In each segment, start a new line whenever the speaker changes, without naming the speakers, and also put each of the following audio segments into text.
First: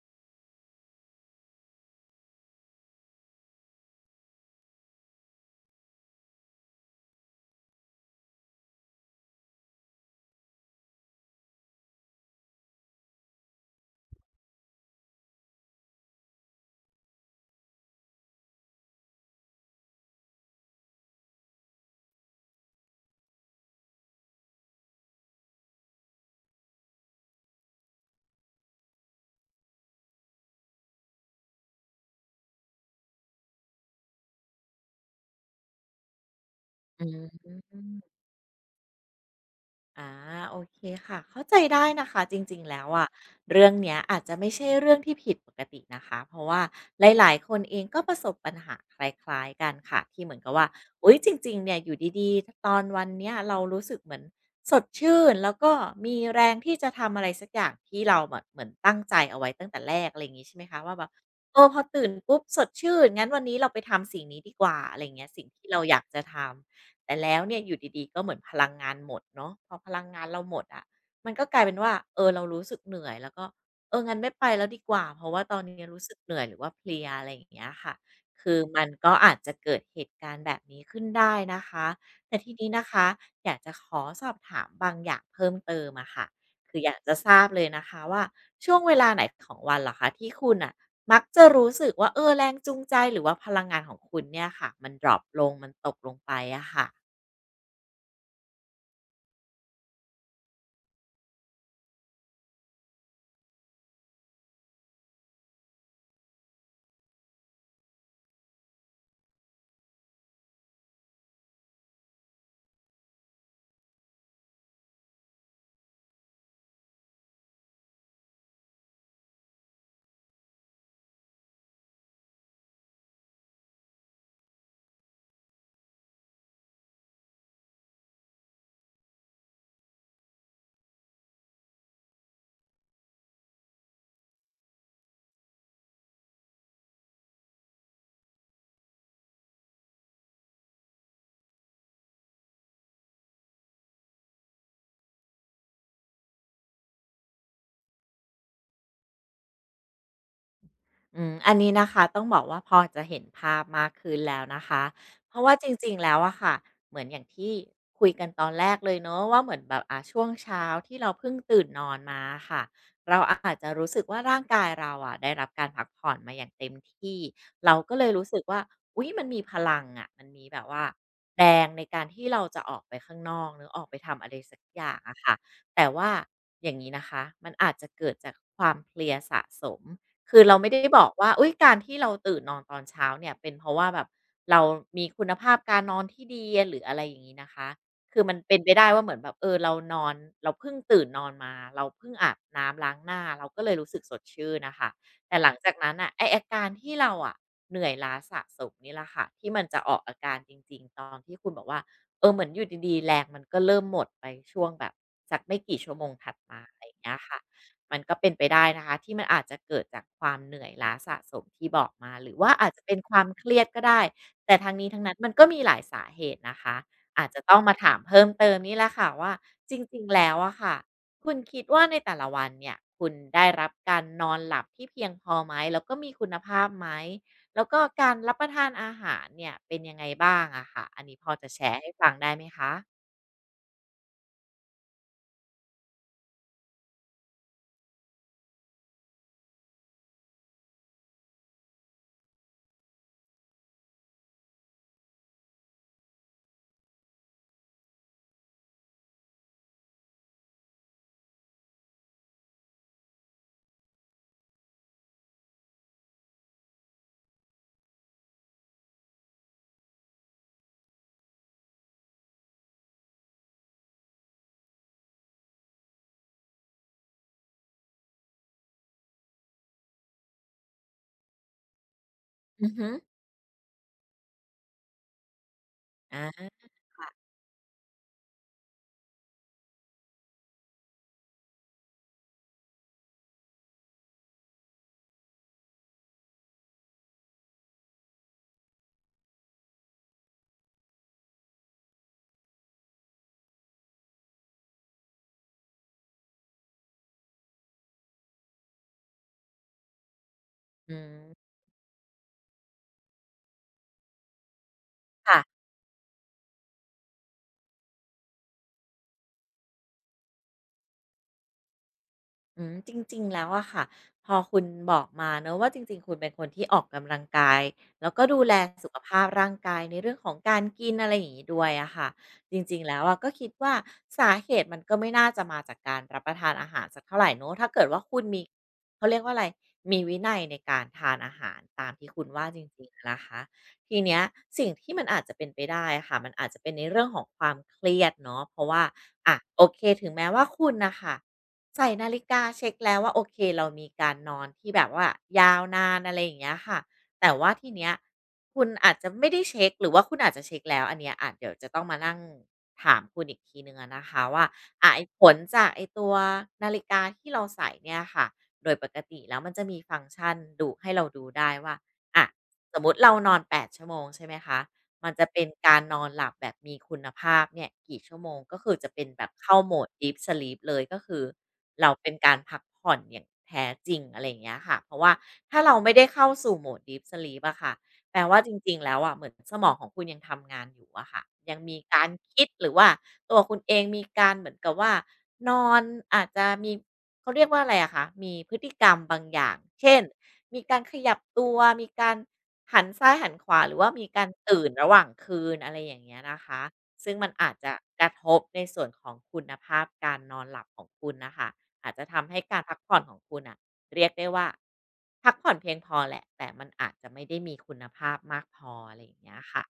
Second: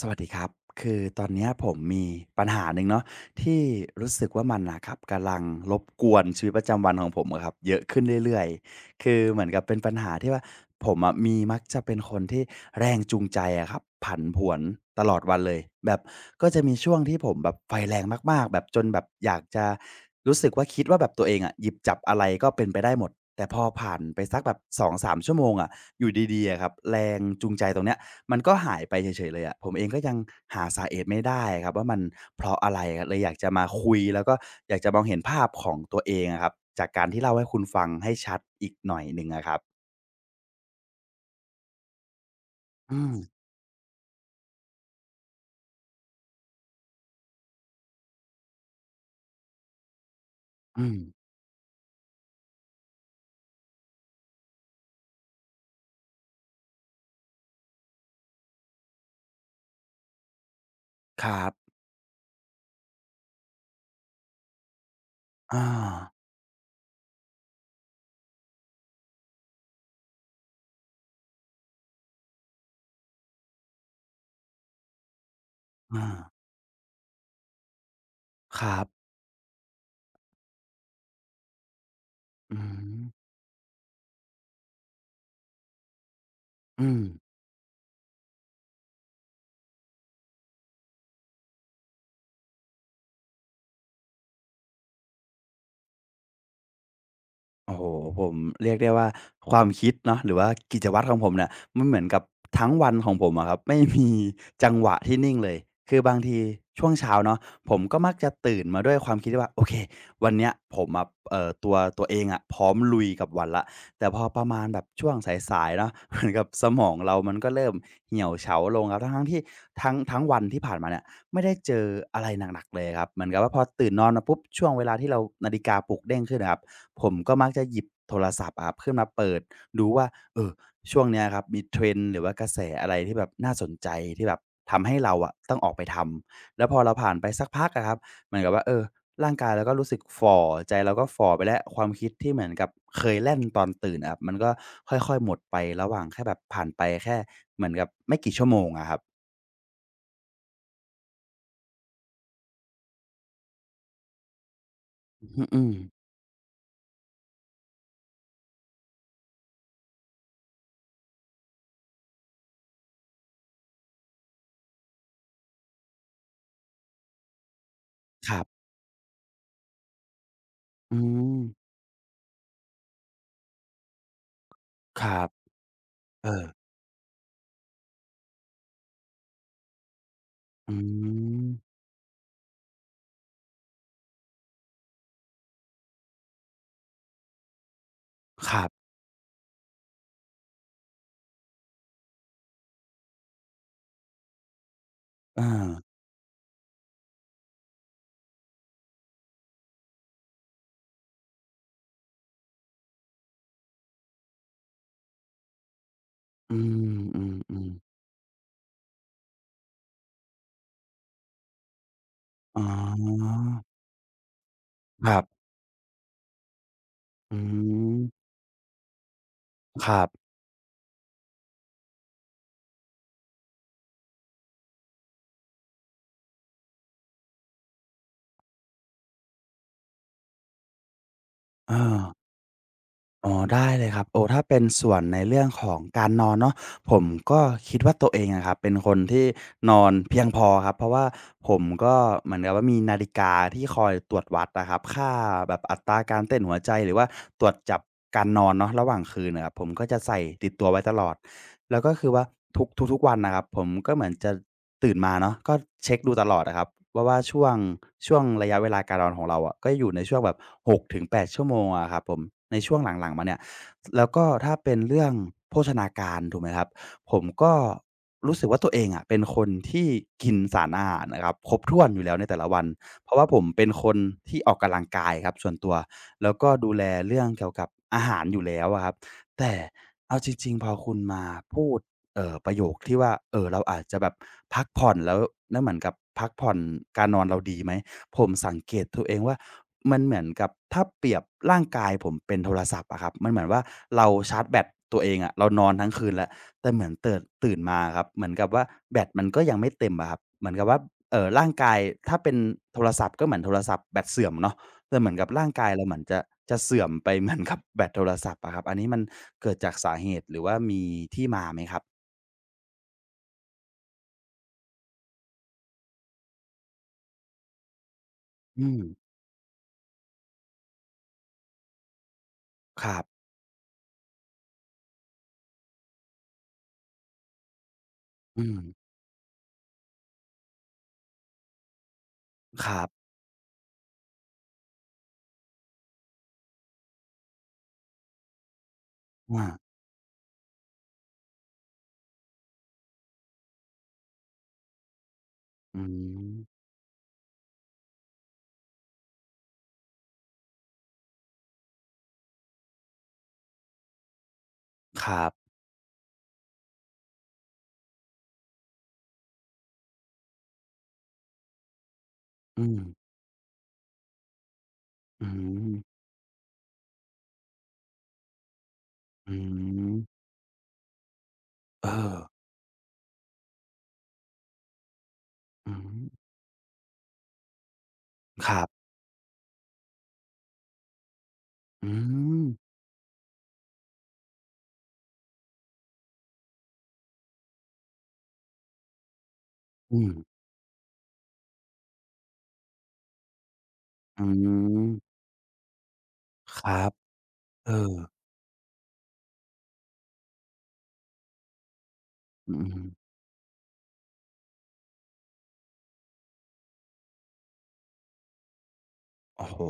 สวัสดีครับ คือตอนเนี้ยผมมีปัญหาหนึ่งเนาะที่รู้สึกว่ามันนะครับกำลังรบกวนชีวิตประจำวันของผมอะครับเยอะขึ้นเรื่อยๆคือเหมือนกับเป็นปัญหาที่ว่าผมอะมีมักจะเป็นคนที่แรงจูงใจอะครับผันผวนตลอดวันเลยแบบก็จะมีช่วงที่ผมแบบไฟแรงมากๆแบบจนแบบอยากจะรู้สึกว่าคิดว่าแบบตัวเองอะหยิบจับอะไรก็เป็นไปได้หมดแต่พอผ่านไปสักแบบสองสามชั่วโมงอะอยู่ดีๆอะครับแรงจูงใจตรงเนี้ย มันก็หายไปเฉยๆเลยอะ ผมเองก็ยังหาสาเหตุไม่ได้ครับว่ามันเพราะอะไรอะเลยอยากจะมาคุยแล้วก็อยากจะมองเห็นภาพของตัวเองอะครับ จากกา
อื
รที่เล่าให้คุณฟังให้
ม
ชัดอีกหน่อยหนึ่งอะครับ
อาโอเคค่ะเข้าใจได้นะคะจริงๆแล้ว
อื
อะ
ม
เรื่องเนี้ยอาจจะไม่ใช่เรื่องที่ผิดปกตินะคะเพราะว่าหลายๆคนเองก็ประสบปัญหาคล้ายๆกันค่ะที่เหมือนกับว่า
อืม
อุ๊ยจริงๆเนี่ยอยู่ดีๆตอนวันเนี้ยเรารู้สึกเหมือนสดชื่นแล้วก็มีแรงที่จะทำอะไรสักอย่างที่เราแบบเหมือนตั้งใจเอาไว้ตั้งแต่แรกอะไรอย่างงี้ใช่ไหมคะว่าแบบ
ครั
เออพ
บ
อตื่นปุ๊บสดชื่นงั้นวันนี้เราไปทำสิ่งนี้ดีกว่าอะไรอย่างเงี้ยสิ่ง
อา
ที่เราอยากจะทำ แต่แล้วเนี่ยอยู่ดีๆก็เหมือนพลังงานหมดเนาะพอพลังงานเราหมดอะะมันก็กลายเป็นว่าเออเรารู้สึกเหนื่อยแล้วก็เอองั้นไม่ไปแล้วดีกว่าเพราะว่าตอนนี้รู้
อา
สึกเหนื่อยหรือว่าเพลียอะไรอย่างเงี้ยค่ะคือ
ครั
มัน
บ
ก็อาจจะเกิดเหตุการณ์แบบนี้ขึ้นได้นะคะแต่ที
อื
นี้นะ
ม
คะอยากจะขอสอบถามบางอย่างเพิ่มเติมอะค่ะคือ
อื
อยา
ม
กจะทราบเลยนะคะว่าช่วงเวลาไหนของวันเหรอคะที่คุณอ่ะมักจะรู้สึกว่าเออแรงจูงใจหรือว่าพลังงานของคุณเนี่ยค่ะมันดรอปลงมันตกลงไปอะค่ะ
โอ้โหผมเรียกได้ว่าความคิดเนาะหรือว่ากิจวัตรของผมเนี่ยมันเหมือนกับทั้งวันของผมอะครับไม่มีจังหวะที่นิ่งเลยคือบางทีช่วงเช้าเนาะผมก็มักจะตื่นมาด้วยความคิดที่ว่าโอเควันเนี้ยผมอะตัวเองอะพร้อมลุยกับวันละแต่พอประมาณแบบช่วงสายๆเนาะ เหมือนกับสมองเรามันก็เริ่มเหี่ยวเฉาลงครับทั้งๆที่ทั้งวันที่ผ่านมาเนี่ยไม่ได้เจออะไรหนักๆเลยครับเหมือนกับว่าพอตื่นนอนมาปุ๊บช่วงเวลาที่เรานาฬิกาปลุกเด้งขึ้นนะครับ ผมก็มักจะหยิบโทรศัพท์อะครับขึ้นมาเปิดดูว่าเออช่วงเนี้ยครับมี trend หรือว่ากระแสอะไรที่แบบน่าสนใจที่แบบทำให้เราอะต้องออกไปทำแล้วพอเราผ่านไปสักพักอะครับเหมือนกับว่าเออร่างกายเราก็รู้สึกฝ่อใจเราก็ฝ่อไปแล้วความคิดที่เหมือนกับเคยแล่นตอนตื่นอะครับมันก็ค่อยๆหมดไประหว่างแค่แบบผ่านไปแค่เหมือนกับไม่กี่ชั่วโมงอะครับ
อืมอันนี้นะคะต้องบอกว่าพอจะเห็นภาพมากขึ้นแล้วนะคะ
อื
เพราะ
อ
ว่า
อื
จ
ม
ริงๆแล้วอะค่ะเหมือนอย่างที่คุยกันตอนแรกเลยเนาะว่าเหมือนแบบอ่ะช่วงเช้าที่เราเพิ่งตื่นนอนมาอค่ะเราอาจจะรู้สึกว่าร่างกายเราอะได้รับการพักผ่อนมาอย่างเต็มที่เราก็เลยรู้
ค
สึ
รั
กว่า
บ
อุ๊ยมันมีพลังอะมันมีแบบว่า
อืม
แรงในการที่เราจะออกไปข้างนอกหรือออกไปทำอะไรสักอย่าง
ค
อะ
รับ
ค่ะแต่ว่า
เออ
อย่างนี้นะคะมันอาจจะเกิดจากความเพลียสะสม คือเราไม่
อื
ได้บอกว่า
ม
อุ้ยการที่เราตื่นนอนตอนเช้าเนี่ยเป็นเพราะว่าแบบเรามีคุณภาพการนอนที่ดีหรืออะไรอย่างนี้นะคะคือมัน
ค
เป็น
รั
ไปได้
บ
ว่าเหมือนแบบเออเรานอนเราเพิ่งตื่นนอนมาเราเพิ่งอาบน้ำล้างหน้าเราก็เลยรู้สึกสดชื่นนะค่ะแต่
เอา
หลังจากนั้นอ่ะไออาการที่เราอะเหนื่อยล้าสะสมนี่แหละค่ะที่มันจะออกอาการจริงๆตอนที่คุณบอกว่าเออเหมือนอยู่ดีๆแรงมันก็เริ่มหมดไปช่วงแบบสักไม่กี่ชั่วโมงถัด
อื
มาอะไรอย่างเงี้ยค่ะ
มๆ
มั
ๆ
นก็เป็นไปได้นะคะที่มันอาจจะเกิดจากความเหนื่อยล้าสะสมที่บอกมาหรือว่า
อ๋
อาจจะเป็นความ
อ
เครียดก็ได้แต่ทั้งนี้ทั้ง
ค
นั้
รั
นมันก็
บ
มีหลายสาเหตุนะคะอาจ
อื
จะต้องมาถา
ม
มเพิ่มเติมนี่แหละค่ะว่าจ
ค
ริ
รั
ง
บ
ๆแล้วอะค่ะคุณคิดว่าในแต่ละวันเนี่ยคุณได้รับการนอนหลับที่เพียงพอไหมแล้วก็มีคุณภาพไหมแล้วก็การรับประทานอาหารเนี่ยเป็นยังไงบ้างอะค่ะอันนี้พอจะแช
เอ
ร์ให้
อ
ฟังได้ไหมคะ
อ๋อได้เลยครับโอ้ถ้าเป็นส่วนในเรื่องของการนอนเนาะผมก็คิดว่าตัวเองอะครับเป็นคนที่นอนเพียงพอครับเพราะว่าผมก็เหมือนกับว่ามีนาฬิกาที่คอยตรวจวัดอะครับค่าแบบอัตราการเต้นหัวใจหรือว่าตรวจจับการนอนเนาะระหว่างคืนน่ะครับผมก็จะใส่ติดตัวไว้ตลอดแล้วก็คือว่าทุกทุกๆวันน่ะครับผมก็เหมือนจะ ตื่นมาเนาะก็เช็กดูตลอดอะครับว่าช่วงระยะเวลาการนอนของเราอะก็อยู่ในช่วงแบบ6 ถึง 8 ชั่วโมงอะครับผมในช่วงหลังๆมาเนี่ยแล้วก็ถ้าเป็นเรื่องโภชนาการถูกไหมครับผมก็รู้สึกว่าตัวเองอะเป็นคนที่กินสารอาหารนะครับครบถ้วนอยู่แล้วในแต่ละวัน
อือฮึ
เพราะว่าผมเป็นคนที่ออกกำลังกายครับส่วนตัวแล้วก็
อา
ดูแลเรื่องเกี่ยวกับอาหารอยู่แล้วอะครับแต่เอาจริงๆพอคุณมาพูด ประโยคที่ว่าเราอาจจะแบบพักผ่อนแล้วแล้วเหมือนกับพักผ่อนการนอนเราดีไหมผมสังเกตตัวเองว่ามันเหมือนกับถ้าเปรียบร่างกายผมเป็นโทรศัพท์อะครับมันเหมือนว่าเราชาร์จแบตตัวเองอะเรานอนทั้งคืนแล้วแต่เหมือนเติ่นตื่นมาอะครับเหมือนกับว่าแบตมันก็ยังไม่เต็มอะครับเหมือนกับว่า
อื
ร่า
ม
งกายถ้าเป็นโทรศัพท์ก็เหมือนโทรศัพท์แบตเสื่อมเนาะแต่เหมือนกับ
ค่ะ
ร่างกายเราเหมือนจะเสื่อมไปเหมือนกับแบตโทรศัพท์อะครับอันนี้มันเกิดจากสาเหตุหรือว่ามีที่มาไหมครับ
อืมจริงๆแล้วอะค่ะพอคุณบอกมาเนาะว่าจริงๆคุณเป็นคนที่ออกกำลังกายแล้วก็ดูแล
อืม
สุขภาพร่างกายในเรื่องของการกินอะไรอย่างงี้ด้วยอะค่ะจริง
ค
ๆ
รั
แล้ว
บ
อะก็คิดว่าสาเหตุมันก็ไม่น่าจะมาจากการรับประทานอาหารสักเท่าไหรเนาะถ้าเกิดว่าคุณมี
อืม
เขาเรียกว่าอะไรมีวินัยในการทานอาหารตามที่คุณว่าจ
ครั
ริงๆอะ
บ
นะคะทีเนี้ยสิ่งที่มันอาจจะเป็นไปได้ค่ะมันอาจจะเป็นในเรื่องของความเครียดเนาะเพราะว่าอะ
อา
โอเคถึงแม้ว่าคุณนะคะ ใส่นาฬิกาเช็คแล้วว่าโอเคเรามีการนอนที่แบบว่ายาว
อื
นานอะไรอย่างเงี้ย
ม
ค่ะแต่ว่าทีเนี้ยคุณอาจจะไม่ได้เช็คหรือว่าคุณอาจจะเช็คแล้วอันเนี้ยอาจเดี๋ยวจะต้องมานั่งถามคุณอีกทีหนึ่งอะนะคะว่าอ่า
ค
ไอ้ผ
รั
ล
บ
จากไอ้ตัวนาฬิกาที่เราใส่เนี่ยค่ะโดยปกติแล้วมันจะมีฟังก์ชันดูให้เราดูได้ว่าอะ
อื
ส
ม
มมุติเรานอน8 ชั่วโมงใช่ไหมคะมัน
อื
จะเป็น
ม
การนอนหลับแบบมีคุณภาพเนี่ยกี่ชั่วโมงก็คือจะเป็นแบบ
อื
เข้าโหมด
ม
Deep Sleep เลยก็คือ
เอ
เราเป็น
อ
การพักผ่อนอย่างแท้จริงอะไรอย่างเงี้ยค่ะเพราะว่าถ้า
อื
เราไม่ได้
ม
เข้าสู่โหมด Deep Sleep อะค่ะแปลว่า
ค
จ
รั
ริงๆ
บ
แล้วอะเหมือนสมองของคุณยังทำงานอยู่อะค่ะยังมี
อื
การ
ม
คิดหรือว่าตัวคุณเองมีการเหมือนกับว่านอนอาจจะมีเขาเรียกว่าอะไรอะคะมีพฤติกรรมบางอย่างเช่
อื
น
ม
มีการขยับตัวมีการหันซ้ายหันขวาหรือว่ามี
อื
การตื่นระหว่าง
ม
คืนอะไรอย่างเงี้ยนะ
ค
คะ
รับ
ซึ่งมันอาจ
เอ
จะ
อ
กระทบในส่วนของคุณภาพการนอนหลับของคุณนะคะ อาจจะทำให้
อื
การพักผ่อน
ม
ของคุณอ่ะเรียกได้ว่าพักผ่อนเพียงพอแหละแต่มันอาจจะไม่ได้มีคุณภาพมากพออะไรอย่างเงี้ย
โอ้โห
ค่ะ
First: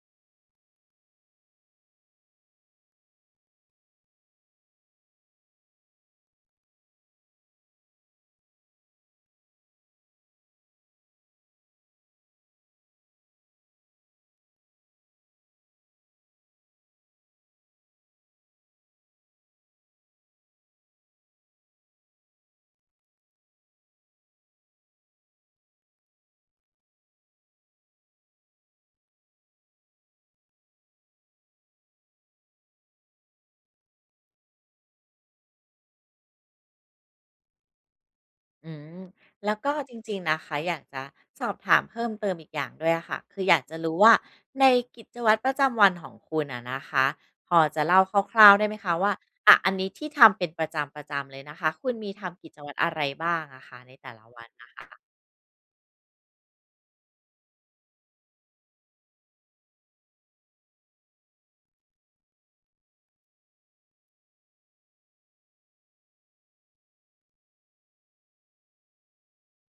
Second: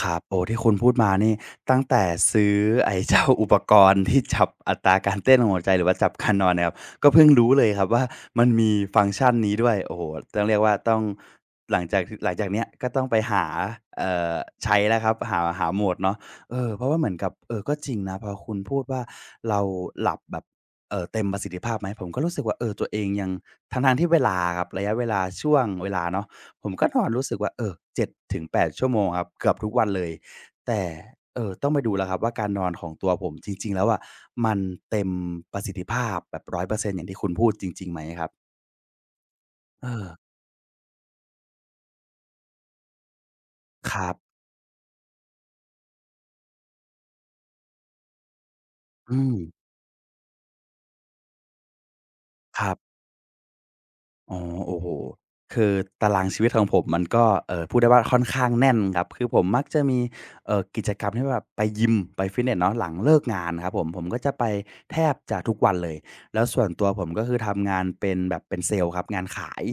ครับโอ้ที่คุณพูดมานี่ตั้งแต่ซื้อไอ้เจ้าอุปกรณ์ที่จับอัตราการเต้นของหัวใจหรือว่าจับการนอนเนี่ยครับก็เพิ่งรู้เลยครับว่ามันมีฟังก์ชันนี้ด้วยโอ้โฮต้องเรียกว่าต้องหลังจากเนี้ยก็ต้องไปหาเอ่อใช้แล้วครับหาโหมดเนาะเออเพราะว่าเหมือนกับเออก็จริงนะพอคุณพูดว่าเราหลับแบบเต็มประสิทธิภาพไหมผมก็รู้สึกว่าเออตัวเองยังทั้งๆที่เวลาอะครับระยะเวลาช่วงเวลาเนาะ ผมก็นอนรู้สึกว่าเออ7-8ชั่วโมงครับเกือบทุกวันเลยแต่ต้องไปดูแล้วครับว่าการนอนของตัวผมจริงๆแล้วอะมันเต็มประสิทธิภาพแบบ100%อยเปอร์เซ็นต์อย่างที่คุณพูดจริงๆไหมครับ
อืมแล้วก็
เอ
จ
อ
ริงๆนะคะอยากจะสอบถามเพิ่มเติมอีกอย่างด้วยอะค่ะคืออยากจะ
ค
รู้
รั
ว่า
บ
ในกิจวัตรประจำวันของคุณอะนะคะพอจะเล่าคร่าวๆได้ไหมคะว่า
อืม
อะอันนี้ที่ทำเป็นประจำๆเลยนะคะคุณมีทำกิจ
ครั
วัตรอะ
บ
ไรบ้างอะคะในแต่ละ
อ๋อ
วัน
โอ้โฮคือตารางชีวิตของผมมันก็พูดได้ว่าค่อนข้างแน่นครับคือผมมักจะมีกิจกรรมที่แบบไปยิมไปฟิตเนสเนาะหลังเลิกงานครับผมก็จะไปแทบจะทุกวันเลยแล้วส่วนตัวผมก็คือทำงานเป็นแบบเป็นเซลส์ครับงานขาย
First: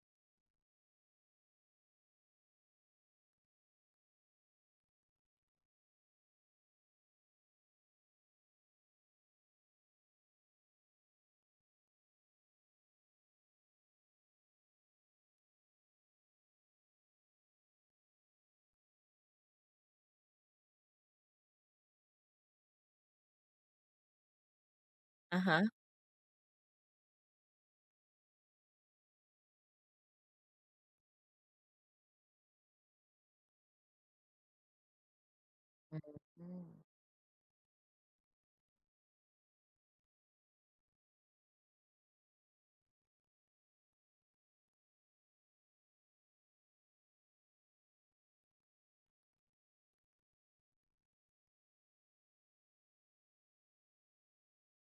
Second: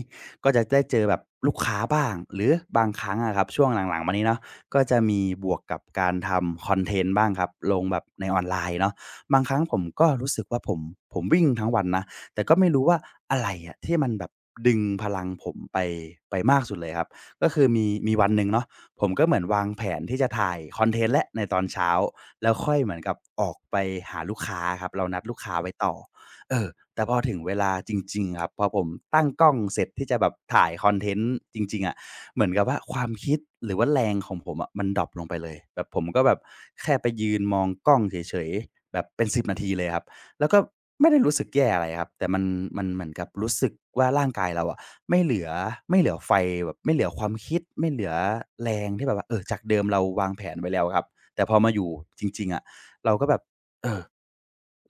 ก็จะได้เจอแบบลูกค้าบ้างหรือบางครั้งอะครับช่วงหลังๆมานี้เนาะก็จะมีบวกกับการทำคอนเทนต์บ้างครับลงแบบในออนไลน์เนาะบางครั้งผมก็รู้สึกว่าผมวิ่งทั้งวันนะ แต่ก็ไม่รู้ว่าอะไรอะที่มันแบบดึงพลังผมไปมากสุดเลยครับก็คือมีวันหนึ่งเนาะผมก็เหมือนวางแผนที่จะถ่ายคอนเทนต์และในตอนเช้าแล้วค่อยเหมือนกับออกไปหาลูกค้าครับเรานัดลูก
อะ
ค้าไว้
ฮะ
ต่อเออแต่พอถึงเวลาจริงๆครับพอผมตั้งกล้องเสร็จที่จะแบบถ่ายคอนเทนต์จริงๆอะะเหมือนกับว่าความคิดหรือว่าแรงของผมอะะมันดรอปลงไปเลยแบบ
อ
ผมก็แบบ
ืม
แค่ไปยืนมองกล้องเฉยๆแบบเป็นสิบนาทีเลยครับ แล้วก็ไม่ได้รู้สึกแย่อะไรครับแต่มันเหมือนกับรู้สึกว่าร่างกายเราอะไม่เหลือไม่เหลือไฟแบบไม่เหลือความคิดไม่เหลือแรงที่แบบว่าเออจากเดิมเราวางแผนไว้แล้วครับแต่พอมาอยู่จริงๆอะเราก็แบบเออ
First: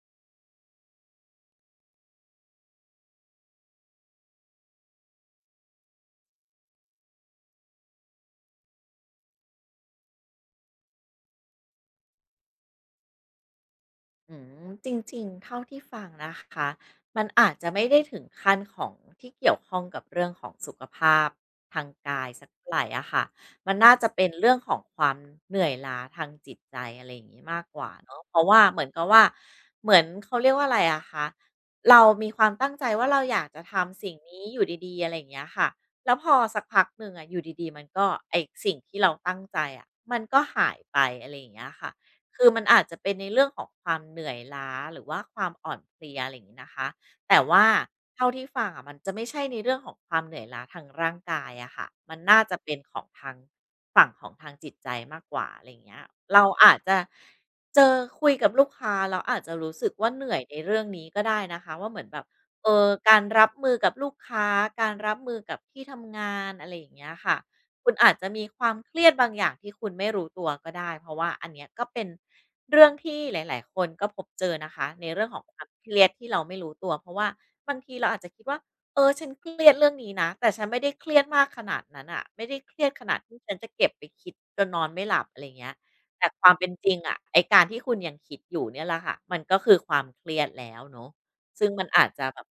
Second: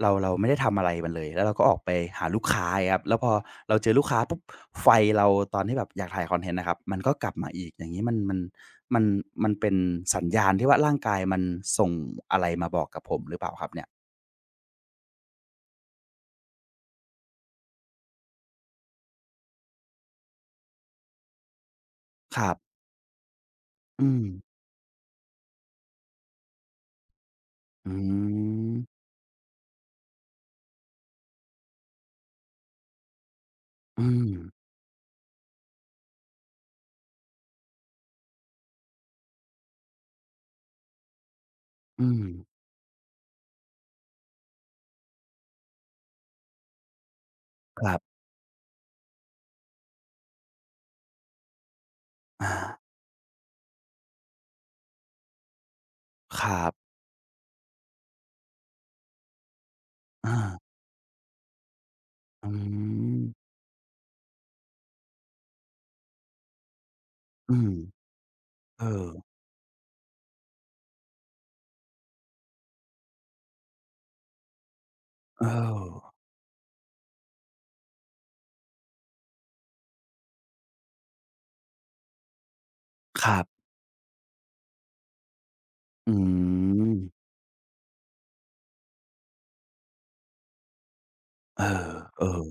เราไม่ได้ทำอะไรมันเลยแล้วเราก็ออกไปหาลูกค้า่ครับแล้วพอเราเจอลูกค้าปุ๊บไฟเราตอนที่แบบอยากถ่ายคอนเทนต์นะครับมันก็กลับมาอีกอย่างนี้มันมันเป็นสัญญาณที่ว่าร่างกายมันส่งอะไรมาบอกกับผมหรือเปล่าครับเนี่ย
อืมจริงๆเท่าที่ฟังนะคะมันอาจจะไม่ได้ถึงขั้นของที่เกี่ยวข้องกับเรื่องของสุขภาพทางกาย
ค
สัก
รั
เท่า
บ
ไหรอะค่ะมันน่า
อื
จะ
ม
เป็นเรื่องของความเหนื่อยล้าทางจิตใจอะไรอย่างงี้มากก
อื
ว่าเนาะเพราะว่า
ม
เหมือนกับว่าเหมือนเขาเรียกว่าอะไรอะคะเรามีความตั้งใจว่าเราอยากจะทำ
อื
สิ่ง
ม
นี้อยู่ดีๆอะไรอย่างเงี้ยค่ะแล้วพอสักพักหนึ่งอะอยู่ดีๆมันก็ไอสิ่งที่เราตั้งใจอะมันก็หายไปอะไรอย่างเงี้ยค่ะ
อืม
คือมันอาจจะเป็นในเรื่องของความเหนื่อยล้าหรือว่าความอ่อนเพลียอะไรอย่างนี้นะคะแต่ว่า
ครับ
เท่าที่ฟังอะมันจะไม่ใช่ในเรื่องของความเหนื่อยล้าทางร่างกายอะค่ะมันน่า
อา
จะเป็นของทางฝั่งของทางจิตใจมากกว่าอะไรอย่างเงี้ย
ค
เรา
รั
อาจ
บ
จะเจอคุยกับลูกค้าเราอาจจะรู้สึกว่าเหนื่
อา
อยในเรื่องนี้ก็ได้นะคะว่าเหมือนแบบ
อื
เออกา
ม
รรับมือกับลูกค้าการรับมือกับที่ทำงานอะไรอย่างเงี้ยค่ะ
อืม
คุณอาจจะมีความ
เออ
เครียดบางอย่างที่คุณไม่รู้ตัวก็ได้เพราะว่าอันเนี้ยก็เป็นเรื่องที่หลายๆคนก็พบเจอนะคะในเรื่องขอ
เอ
ง
อ
ความเครียดที่เราไม่รู้ตัวเพราะว่าบางทีเราอาจจะคิดว่าเออฉันเครียดเรื่องนี้นะแต่ฉันไม่ได้เครียดมากขนาดนั้นน่ะไม่ได้เครียดขนาด
ค
ที่
รั
ฉัน
บ
จะเก็บไปคิดจนนอนไม่หลับอะไรอย่างเงี้ย
อื
แต่ความเป็นจริงอะ
ม
ไอ้การที่คุณยังคิดอยู่เนี่ยแหละค่ะมันก็คือความเครียดแล้วเนาะ
เอ
ซึ่งมัน
อ
อาจ
เอ
จะแบ
อ
บ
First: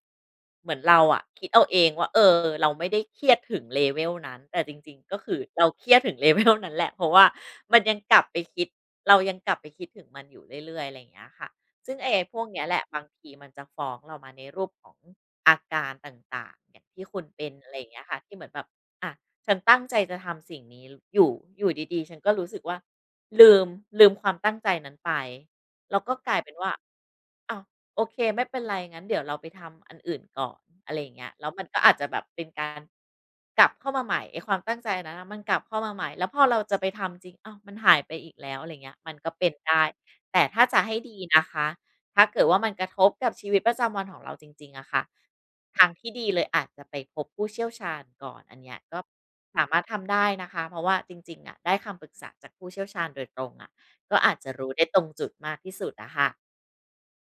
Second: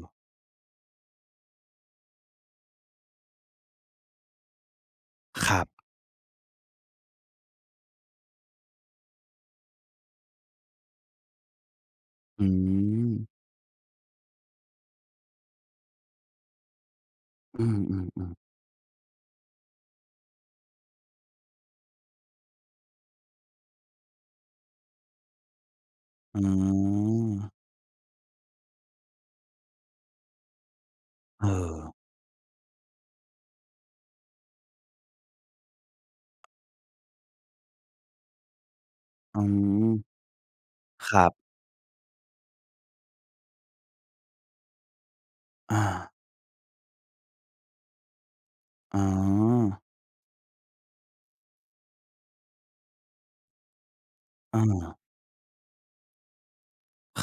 เหมือนเราอะคิดเอาเองว่าเออเราไม่ได้เครียดถึง level นั้นแต่จริงๆก็คือ
ครั
เราเค
บ
รียดถึง level นั้นแหละเพราะว่ามันยังกลับไปคิดเรายังกลับไปคิดถึงมันอยู่เรื่อยๆอะไรอย่างเงี้ยค่ะซึ่งไอ้พว
อื
กเนี้ยแหละบาง
ม
ทีมันจะฟ้องเรามาในรูปของอาการต่างๆอย่างที่คุณเป็น
อื
อะไรอย่างเงี้ยค่ะ
มๆ
ที่เหมือน
ๆ
แบบอะฉันตั้งใจจะทำสิ่งนี้อยู่อยู่ดีๆฉันก็รู้สึกว่าลืมลืมความตั้งใจนั้นไปแล้วก็กลา
อ๋
ยเป็นว่า
อ
อ้าว โอเคไม่เป็นไรงั้นเดี๋ยวเราไปทำอันอื่นก่อนอะไรอย่างเงี้ย
เอ
แล้วมัน
อ
ก็อาจจะแบบเป็นการกลับเข้ามาใหม่ไอ้ความตั้งใจอันนั้นน่ะมันกลับเข้ามาใหม่แล้วพอเราจะไปทำจริงอ้าวมันหายไปอีกแล้วอะไรเงี้ยมันก็
อื
เป็นได้
ม
แต่ถ้าจะให้
ค
ดี
รั
นะ
บ
คะถ้าเกิดว่ามันกระทบกับชีวิตประจำวันของเราจริงๆอะค่ะ
อา
ทางที่ดีเลยอาจจะไปพบผู้เชี่ยวชาญก่อนอันเนี้ย
อ๋
ก็สา
อ
มารถทำได้นะคะเพราะว่าจริงๆอะได้คำปรึกษาจากผู้เชี่ยวชาญโดยตรงอะก็อาจจะ
เอ
รู้
อ
ได้ตรงจุดมากที่สุดอะค่ะ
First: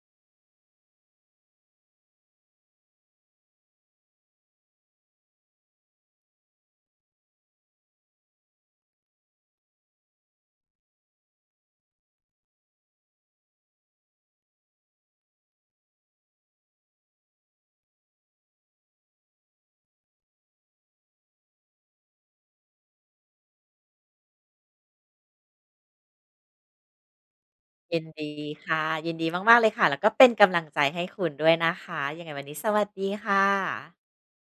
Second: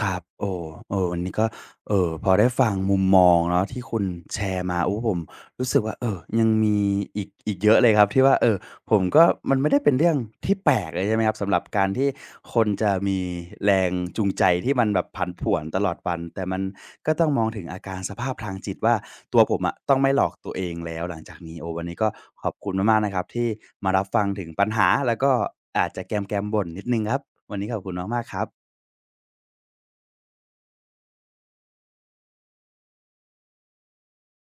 ครับโอ้เออวันนี้ก็เออพอได้ฟังมุมมองเนาะที่คุณแชร์มาโอ้ผมรู้สึกว่ายังมีอีกเยอะเลยครับที่ว่าเออผมก็มันไม่ได้เป็นเรื่องที่แปลกเลยใช่ไหมครับสำหรับการที่คนจะมีแรงจูงใจที่มันแบบผันผวนตลอดวันแต่มันก็ต้องมองถึงอาการสภาพทางจิตว่าตัวผมอะต้องไม่หลอกตัวเองแล้วหลังจากนี้โอ้วันนี้ก็ขอบคุณมากๆนะครับที่มารับฟังถึงปัญหาแล้วก็อาจจะแกมๆบ่นนิดหนึ่งครับวันนี้ขอบคุณ
ยิน
มากๆ
ดี
ครับ
ค่ะยินดีมากๆเลยค่ะแล้วก็เป็นกำลังใจให้คุณด้วยนะคะยังไงวันนี้สวัสดีค่ะ